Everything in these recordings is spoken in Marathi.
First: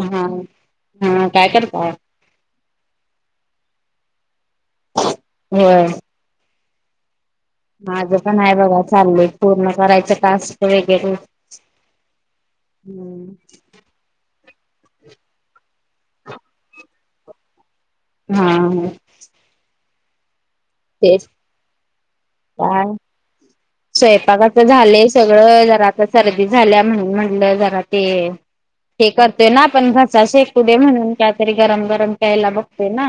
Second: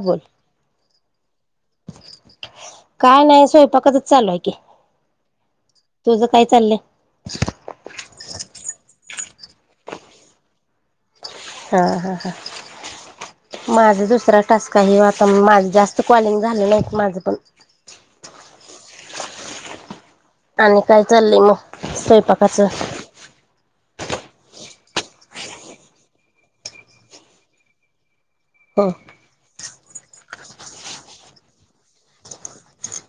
हा हा काय करताय? काय नाही स्वयंपाकाचच चालूए कि, होय तुझ काय चाललंय? माझं पण हाय बघा चाललंय, पूर्ण करायच टास्क वगैरे हा हा हा माझा दुसरा टास्क हाय ह्यो आता माझं, जास्त क्वालिंग झालं नाहीत माझं पण हा हा. आणि काय तेच चाललंय मग स्वयंपाकाचं? काय स्वयंपाकाचं झालंय सगळं, जरा आता सर्दी झाल्या म्हणून म्हटलं जरा ते हो हे करतोय ना आपण घसा शेकू दे, म्हणून कायतरी गरम गरम प्यायला बघतोय ना?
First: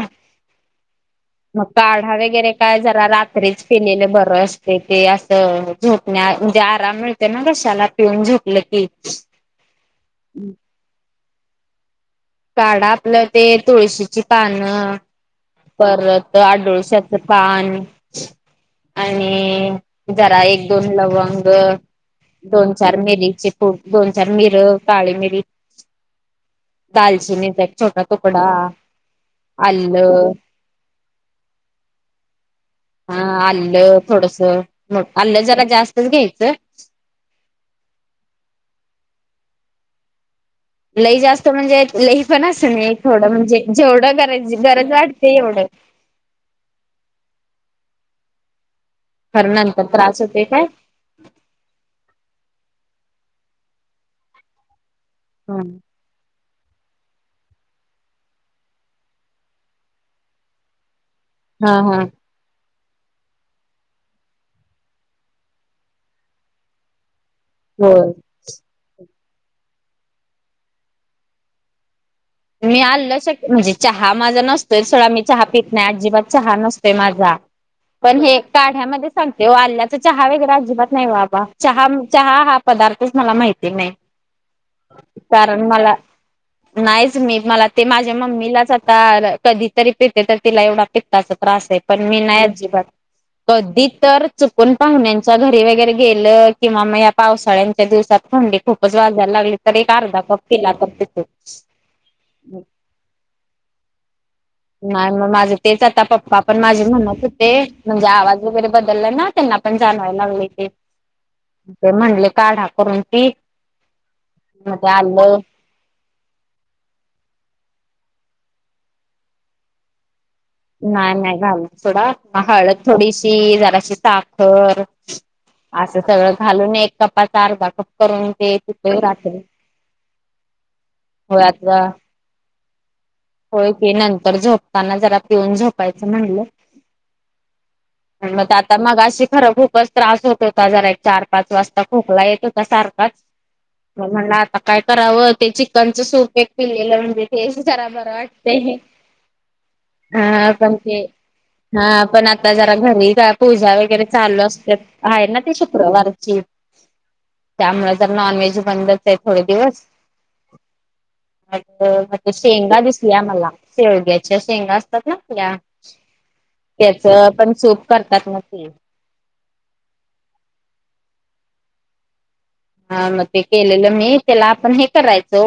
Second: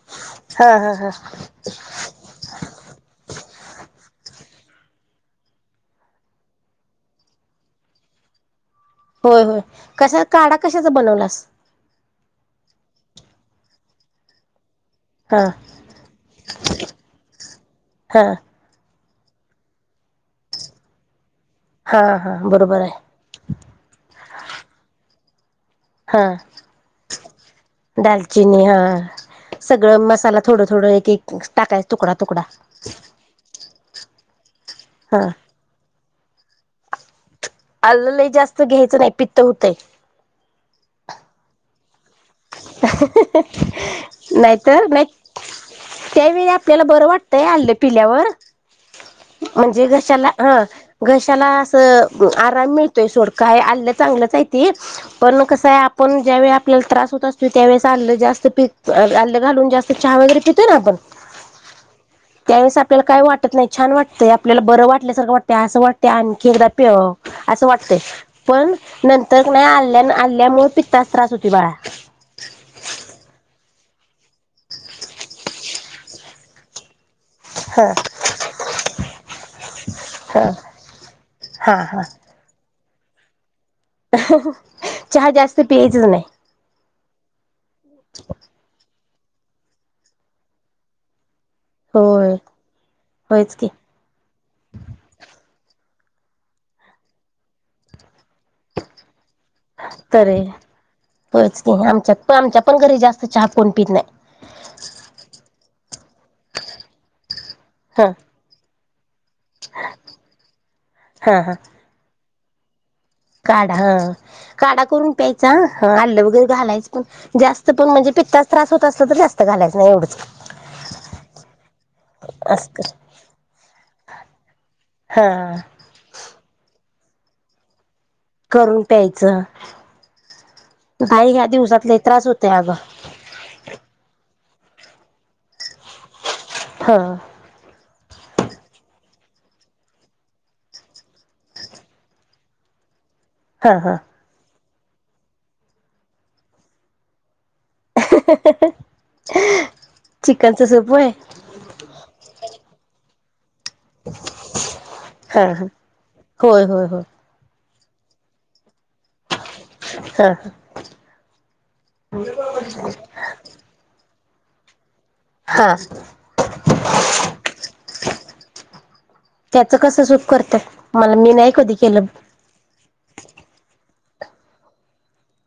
हा हा हा मग काढा वगैरे काय जरा रात्रीच पिलेलं बरं असतय ते अ? झोपण्या म्हणजे आराम मिळते ना घशाला पिऊन झोपलं की. होय. होय. कशा काढा कशाचा बनवलास? काढा आपलं ते तुळशीची पानं, हा परत - - ते आडुळश्याचं पान हा. आणि जरा एक दोन लवंग - हा हा - दोन, बरोबर चार आहे मिरीचे दोन चार मिर, काळी मिरी - - हा. छोटा तुकडा दालचिनी हा. सगळं आलं मसाला थोडं, थोडं एक एक टाकायचं तुकडा, तुकडा हा आलं थोडस, हा आल्लं जरा जास्तच घ्यायचं. आल लई जास्त घ्यायचं नाही. पित्त होतय. लई जास्त म्हणजे लही पण अस नाही, थोडं म्हणजे जेवढं गरज, गरज वाटतेय एवढंच. त्या वेळी आपल्याला बरं वाटतंय आलं पिल्यावर कारण नंतर म्हणजे त्रास घशाला होते ह, काय घशाला अस आराम मिळ- - ते सोड काय आलं चांगलंच आय ती, पण कस हाय आपण ज्या वेळी आपल्याला त्रास त्यावेळेस आलं जास्त पितोय, आलं घालून जास्त चहा वगैरे पितोय ना आपण - - हा, हा. त्या वेळेस आपल्याला काय वाटत नाही, छान वाटतय, आपल्याला बरं वाटल्या सारखं वाटतंय, असं वाटतय आणखी एकदा प्यावं. असं वाटतंय, होय पण नंतर कनी आल्या, आल्यामुळे पित्ताच त्रास होतूय बाळा. मी आल शक्य म्हणजे, चहा माझा नसतोय सोडा, मी चहा पित नाही, अजिबात चहा नसतो तेय माझा. हा पण हे, काढ्यामध्ये चालतोय ओ, आल्याचा चहा हा वगैरे अजिबात नाही वा बाबा, हा चहा, हा चहा हा पदार्थ - - मला माहिती नाही चहा जास्त कारण मला पियाचाच नाही. नाहीच मी, मला ते माझ्या मम्मीलाच आता कधीतरी पिते, तर तिला एवढा पित्ताच त्रास हाय, पण मी होय नाही अजिबात होयच की कधी तर चुकून पाहुण्यांच्या घरी वगैरे- - गेल किंवा म ह्या पावसाळ्यांच्या दिवसात - - थंडी खूपच वाजायला लागली तर, एक अर्धा तर कप पिला तर पितोय. होयच की आमच्यात पण, आमच्या पण घरी जास्त चहा कोण पित नाही. नाही मग माझं, तेच आता पप्पा पण माझे म्हणत हो - - ते म्हणजे हा आवाज वगैरे बदलला ना, त्यांना पण जाणवायला लागलेय ते, हा हा ते म्हणले- - काढा करून पीठ काढा हा, मग काढा ते करून आलं प्यायचा. आलं वगैरे घालायचं, पण जास्त - - पणजे पित्ताचा त्रास होत असला तर जास्त घालायच नाही एवढंच. नाही, नाही घालत सोडा. असं हळद कर थोडीशी, जराशी साखर- हा असं सगळं घालून एक कपाचा अर्धा कप - - करून प्यायचं. काई ह्या होळ्याचा दिवसात लय त्रास होतय अगं. होय की, नंतर झोपताना जरा पिऊन झोपायचं म्हणलं. हां. ह मग आता मगाशी, खरं खूपच त्रास होत होता जरा, एक चार पाच वाजता खोकला येत होता सारखाच - हा हा - म म्हणल आता काय करावं, ते चिकनच सूप एक पिलेलं, म्हणजे ते जरा - - वाटतयं. हा. चिकनचं पण सूप ते, होय हा पण आता जरा घरी पूजा वगैरे चालू असत्यात आहे ना हा ते हा शुक्रवारची. होय होय होय त्यामुळे जर नॉन व्हेज बंदच. य थोडे दिवस हा म शेंगा दिस की आमाला शेवग्याच्या शेंगा- - ल्या, हा त्याच पण सूप करतात ना ते त्याच कसं सुप करत्यात, मला मी नाही कधी केलंऽ हा, मग ते केलेलं मी, त्याला आपण हे करायच ओ,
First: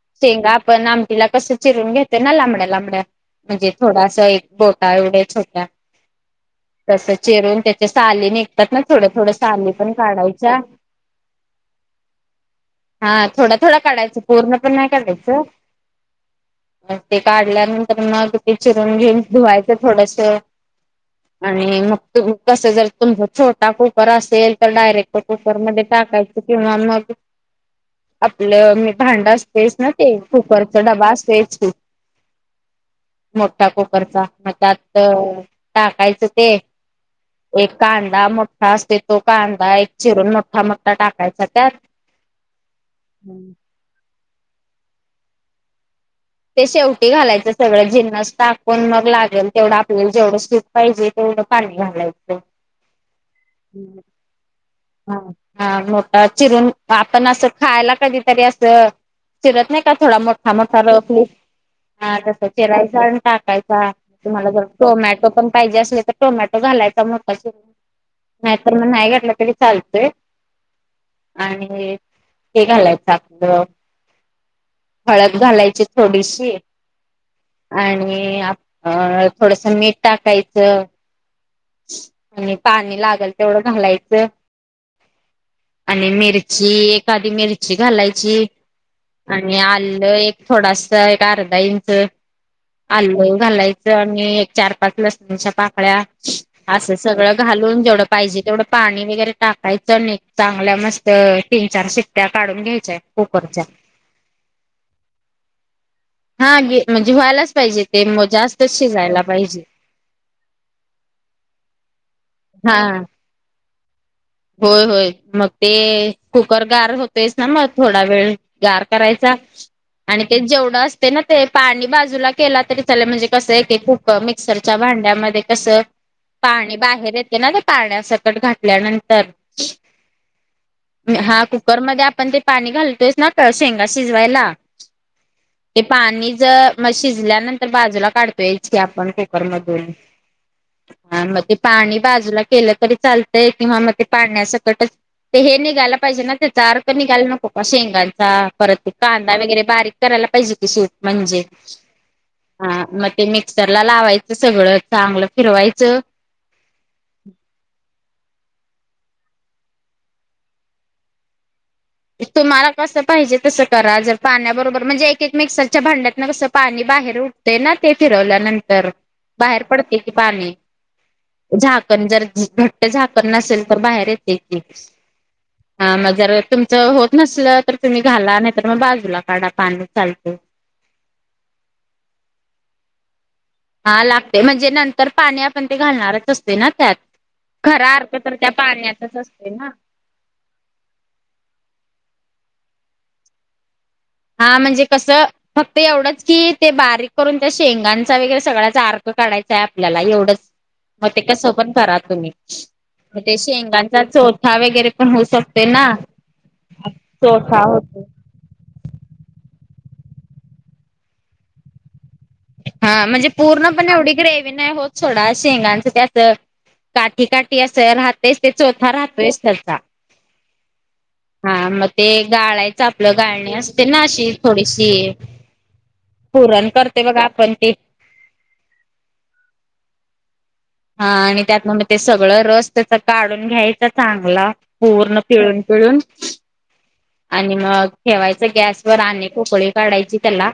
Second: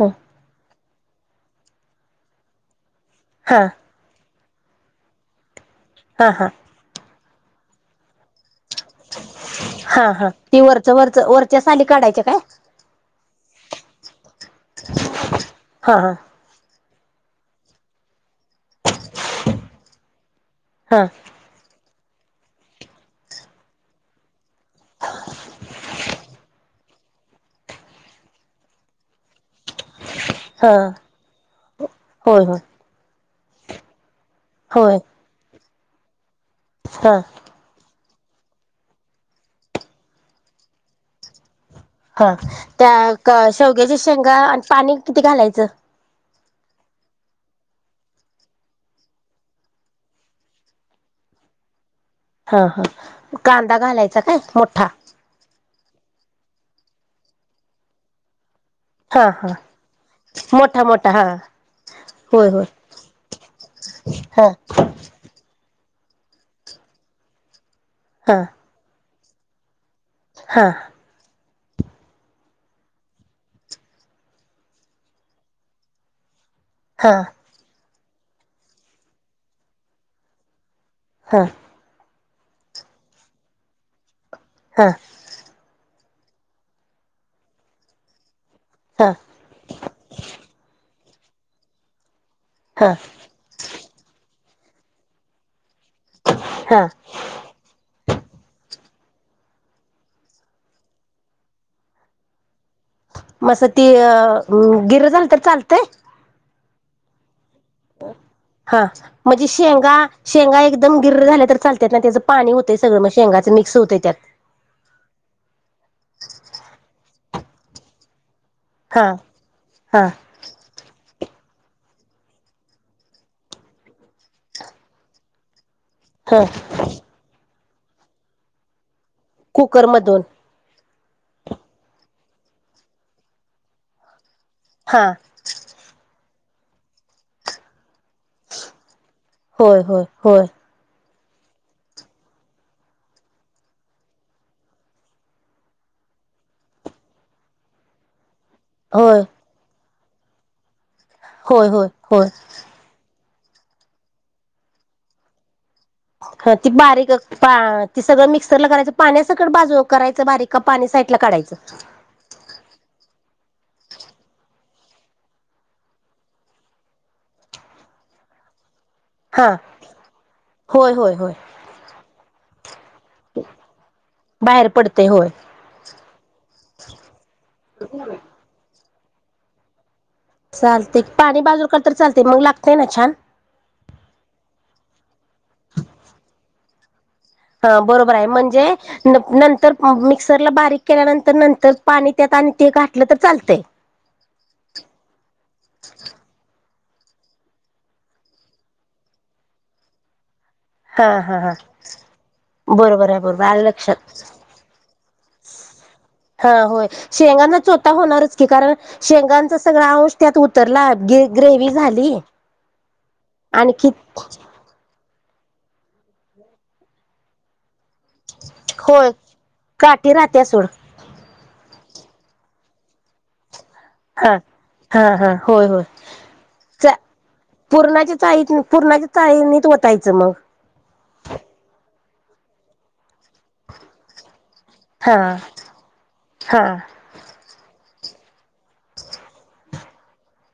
हा शेंगा आपण आमऽ टिला कसं चिरून घेतेय ना,, लांबड्या, लांबड्या हा म्हणजे थोडासा एक बोटा एवढ्या छोट्याऽ हा, हा, चिरून त्याच्या साली निघतात ना, थोड्या थोड्या साली पण काढायच्या. च्या साली काढायच्या काय? हा थोडा, थोडं काढयचं, पूर्ण पण नाही काढयचं. हा हा ते काढल्यानंतर मग ते चिरून घेऊन धुवायचं थोडस हा आणि म कस जर तुम छोटा कुकर असेल तर डायरेक्ट कुकरमध्ये टाकायच किंवा मग आपलं मी भांड असतेस ना ते हा कुकरचा डबा असोच खू होय होय मोठा कुकरचा मग होय त्यात टाकायचं ते हा एक कान कांा मोठा असते तो कांदा एक चिरून मोठा मोठा टाकायचा त्यात हा त्या शेवग्याच्या शेंगा आणि पाणी किती घालायचं ते शेवटी घालायचं सगळं जिन्नस टाकून मग लागेल तेवढं आपल्याला जेवढं सूट पाहिजे तेवढ झालाय हा हा कांदा घालायचा काय मोठा हा हा मोठा चिरून आपण असं खायला कधीतरी असं हा हा चिरत नाही का थोडा मोठा मोठा मोठाो हा ा तस होय होय चिरायचा आणि टाकायचा हा तुम्हाला ज टोमॅटो पण पाहिजे असले तर टोमॅटो घालायचा मोठा श हा नाहीतर मग नाही घटलं तरी चालतोय हा आणि ते घालायचं आपलं हळद घालायची थोडीशी हा आणि थोडस मीठ टाकायचं हा आणि पाणी लागेल तेवढं घालायचं हा आणि मिरची एखादीी मिरची घालायची हा आणि आल्लं एक थोडासा एक अर्धा इंच हा आलू घालायच आणि एक चार पाच लसणीच्या पाकळ्या हा असं सगळं घालून जेवढं पाहिजे तेवढं पाणी वगैरे टाकायचं नाही चांगल्या मस्त तीन चार सित््ट्या काढून घ्याय मस ती अ गिर झाल तररी चालतय हा गे म्हणजे व्हायला हा म्हणजे शेंगा शेंगा एकदम गिर झाल्या तर चालतात ना त्याचं पाणी होतं हा सगळ म शेंगाच मिक्स होतते त्यात होय होय मग ते कुकरगार होतेस ना मग थोडा वेळ गार हा करायचा हा आणि ते जेवढं असते ना ते पाणी बाजूला केला तरी चला म्हणजे कसं आहे क कुक मिक्सरच्या भांड्यामध्ये कसं हा पाणी बाहेर येते ना ते पाण्या सकट घातल्यानंतर कुकरमधून हा कुकरमध्येध्ये आपण ते पाणी घालतोयस ना शेंगा शिजवायला हा ते पाणी ज म शिजल्यानंतर बाजूला काढतो याछ आपण कुकर होय मधून होय होय हा मणज पाणी बाजूला केलं तरी चालतय किंवा म ते पाण्यासकटच ते हे निघायला पाहिजे ना तेचा अारक निघायला नको का शेंगांचा परत होय कांदा वगैरे बारीक करायला पाहिजे की सूट म्हणजे होय होय होय अ मग ते मिक्सर ला लावायचं सगळं चांगलं फिरवायचं ह ती बारीक ती सगळं मिक्स र करायचं पाण्या सकड बाजू करायचं बारीक का पाणी साईडला काढायचं. तुम्हाला कसं पाहिजे तसं करा जर पाण्याबरोबर म्हणजे एक एक मिक्सरच्या भांड्यातन कसं पाणी बाहेर उठते ना ते फिरवल्यानंतर हा बाहेर पडते की पाणी होय होय होय झाकण जर घट्ट झाकण नसेल तर बाहेर येते. बाहेर पडते होय हा मग जर तुमच होत नसल तर तुम्ही घाला नाहीतर मग बाजूला काढा पाणी चालत. चालते पाणी बाजू कर तर चालते मग लागतेय ना छान हा लागते म्हणजे नंतर पाणी आपण ते घालणारच असते ना त्यात हा खरा बरोबर अर्थ आहे तर त्या म्हणजे पाण्यातच असते ना नंतर मिक्सरला बारीक केल्यानंतर नंतर पाणी त्यात आणि ते घाठलं तर चालतं. हा म्हणजे कसं फक्त एवढंच की ते बारीक करून त्या शेंगांचा वगैरे सगळ्याचार कर. काढयंय आपल्याला एवढंच. मग हा ते हा कसं हा पण करा तुम्ही बरोबर आहे मग ते बरोबर आलं शेंगांचा लक्षात चोथा वगैरे पण होऊ शकतो. ना. हा होय शेंगांना चोथा चोता होतो होणारच की कारण शेंगांचा सगळ अंश त्यात उतरला ग ग्रेव झाली. हा म्हणजे पूर्ण पण आणखी एवढी ग्रवी नाही होत ोडा शेंगांचं ते अस काठी काठी अस. राहत ते चौथा होय राहतोयच त्याचा काठी राहत्या सोड हा मग ते गाळायचं आपलं गाळणे असते ना अशी हा थोडीशी हा हा होय होय पुरण चा करते. बघा आपण ते पूर्णाच्या चाळीत पूर्णाच्या चाळीनीत होतायचं मग हा आणि त्यात म मग ते सगळं रस त्याचा काढून घ्यायचा चांगला हा पूर्ण पिळून पिळून हा आणि मग ठेवायच गॅस वर आणि पकळी काढायची त्याला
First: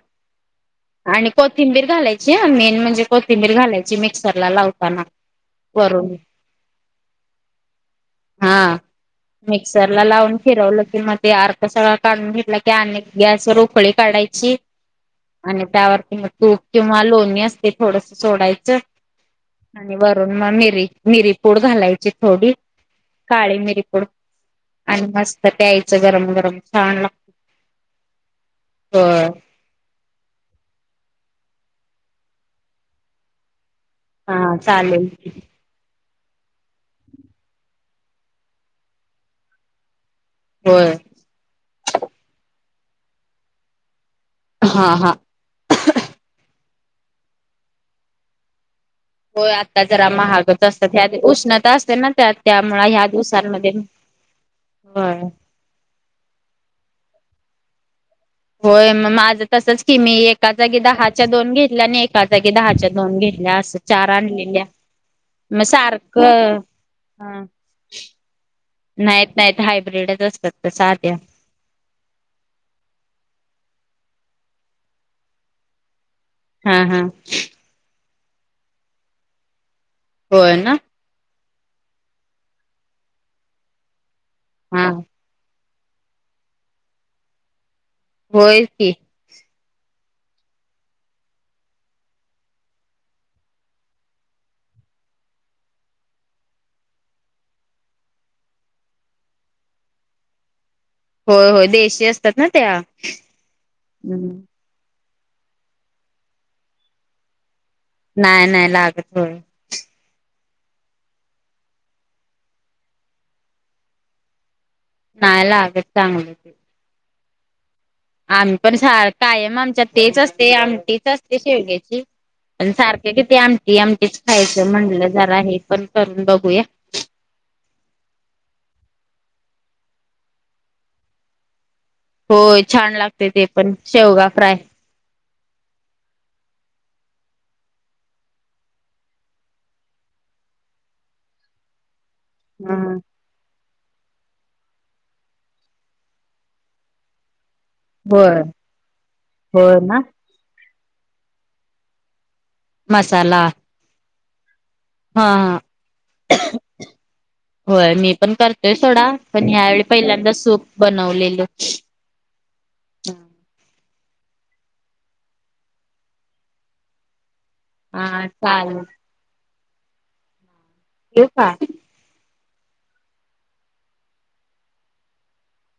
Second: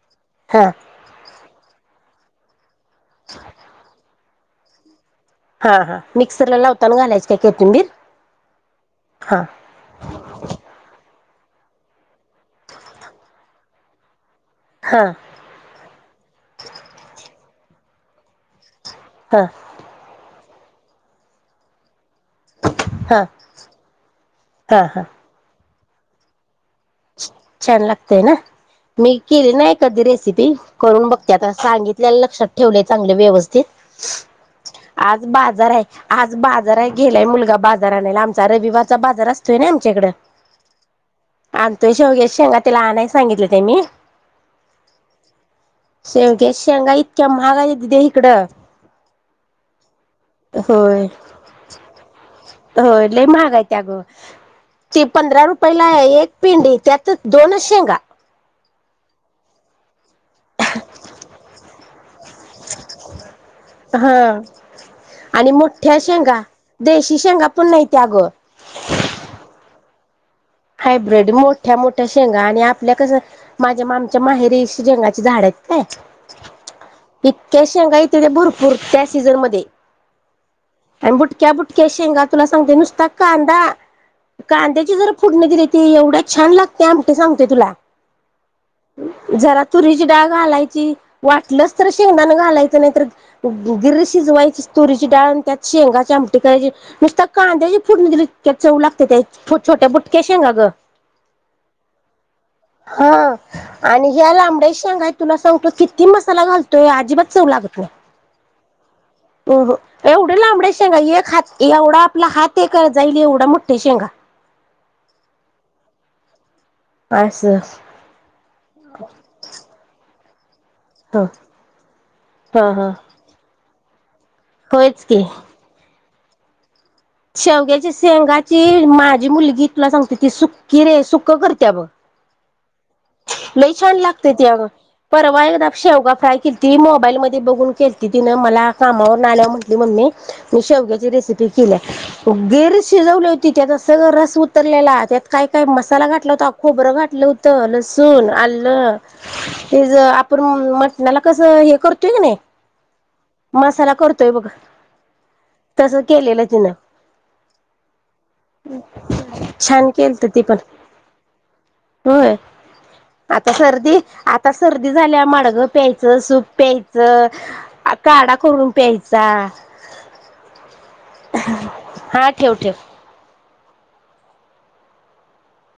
हा आणि कोथिंबीर घालायची मेन म्हणजे कोथिंबीर घालायची मिक्सर लावताना हा हा वरून मिक्सरला लावताना घालायच काय कतिंबीर हा मिक्सर ला लावून फिरवलं की म ते अर्थ सगळा काढून घेतला की अ गॅसवर उकळी काढायची. हा आणि त्यावरतीि तूप किंवा लोणी असते थोडस सोडायचं. हा. आणि वरून मग मिरी मिरी पूड घालायची. थोडी हा काळी मिरीकड हा हा आणि मस्त प्यायचं गरम गरम छान लागत छान लागतय ना मी होय केले ना एधी रेसिपी करून बघते आता सांगितल्या लक्षात ठेवलेय चांगले व्यवस्थित हा चालेल. आज बाजार आहे आज बाजार आहे गेलाय मुलगा बाजार आणायला आमचा रविवारचा बाजार असतोय ना आमच्या इकडं. होय. आणि तो शेवगेांगा तिला आणय सांगितलं ते मी हा हा शेंगग्या शेंगा इतक्या महागायच्या तदे इकडं. हो आता जरा महागत होय असतात उष्णता असते ना त्या त्यामु ह्या दिवसांमध्ये ती होय पंधरा रुपयला आहे एक पिंडी त्यात दोन शेंगा होय मग माझं तसंच. कि मी एका जागी दहाच्या दोन घेतल्या आणि एका जागी दहाच्या दोन घेतल्या असं चार हा आणलेल्या आणि मग मोठ्या शेंगा सारखं देशी हा. शेंगा पण नाही त्या अगं नाहीत नाही हायब्र्रीडच हायब्र्रीड मोठ्या मोठ्या शेंगा आणि आपल्या कसं माझ्या माम माहेरी शेंगाची झाड आहेत काय हा हा इतक्या शेंगा भरपूर त्या सीझन मध्ये होय ना आणि बुटक्या बुट इतक शेंगा तुला सांगते नुसता कांदा हा कांद्याची जर दि ते एवढंच छान लागते आम सांगतेय तुला होय की जरा तुरीची डाळ घालायची, वाटलंच तर शेंगदाण घालायचं नाही तर अ गिर शिजवायची. तुरीची डाळ अन त्यात शेंगाची आमटी करायची, नुसत्या कांद्याची फुडनी इतक्या चव लागत्यात्या इत छोट छोट्या बू क्या शेंगा ग होय होय देशी असतात ना त्या हा आणि ह्या लांबड्या शेंगा तुला सांगतो किती मसाला घालतोय, अजिबात चव लागत नाही नाही लागत, हो एवढ लांबड्या शेंगा एक हात, एवढा आपला मोठ्या एक जाईल एवढा मोठ्या शेंगा नाय लागत चांगलं ते आस आम्ही पण सा कायम आमच्यात तेच असते आम तेच ह असते शेवग्याची ह पण ह सारख किती आमटी आम खायचं होयच म्हणलं की जरा हे पण करून बघूया. शेवग्याची शेंगाची माझी मुलगी तुला सांगते ती सुक्की रे सुकं करत्या ब होय छान लागते ते लई पण छान शेवगा लागते ते फ्राय अग परवाय [unintelligible] शेवगा फ्राय केलती, मोबाईल मधे बघून केलती तिन, मला कामावरन आल्यावर म्हंटली मम्मे अ शेवग्याची रेसिपी केल्या [unintelligible] गिर हम्म शिजवली होती. त्यात सग रस उतरलेला, त्यात काय काय मसाला घाटला होता, खोबरं घातलं हू त लसूण, होय आल्ल होय हे ज ना आपण म नाला कसं हे करतोय की नई मसाला तोय बघ हा हा तस केलेलं तिन [inaudible] होय मी पण करतोय सोडा, पण ह्यावेेळी छान केलत पहिल्यांदा ती सूप बनवलेल. आतास आता सर्दी झाल्या माडगं प्यायचं, सूप प्यायचं. आ हा काढा करून चालेल प्यायचा. येवु का? आ ठेव ठेव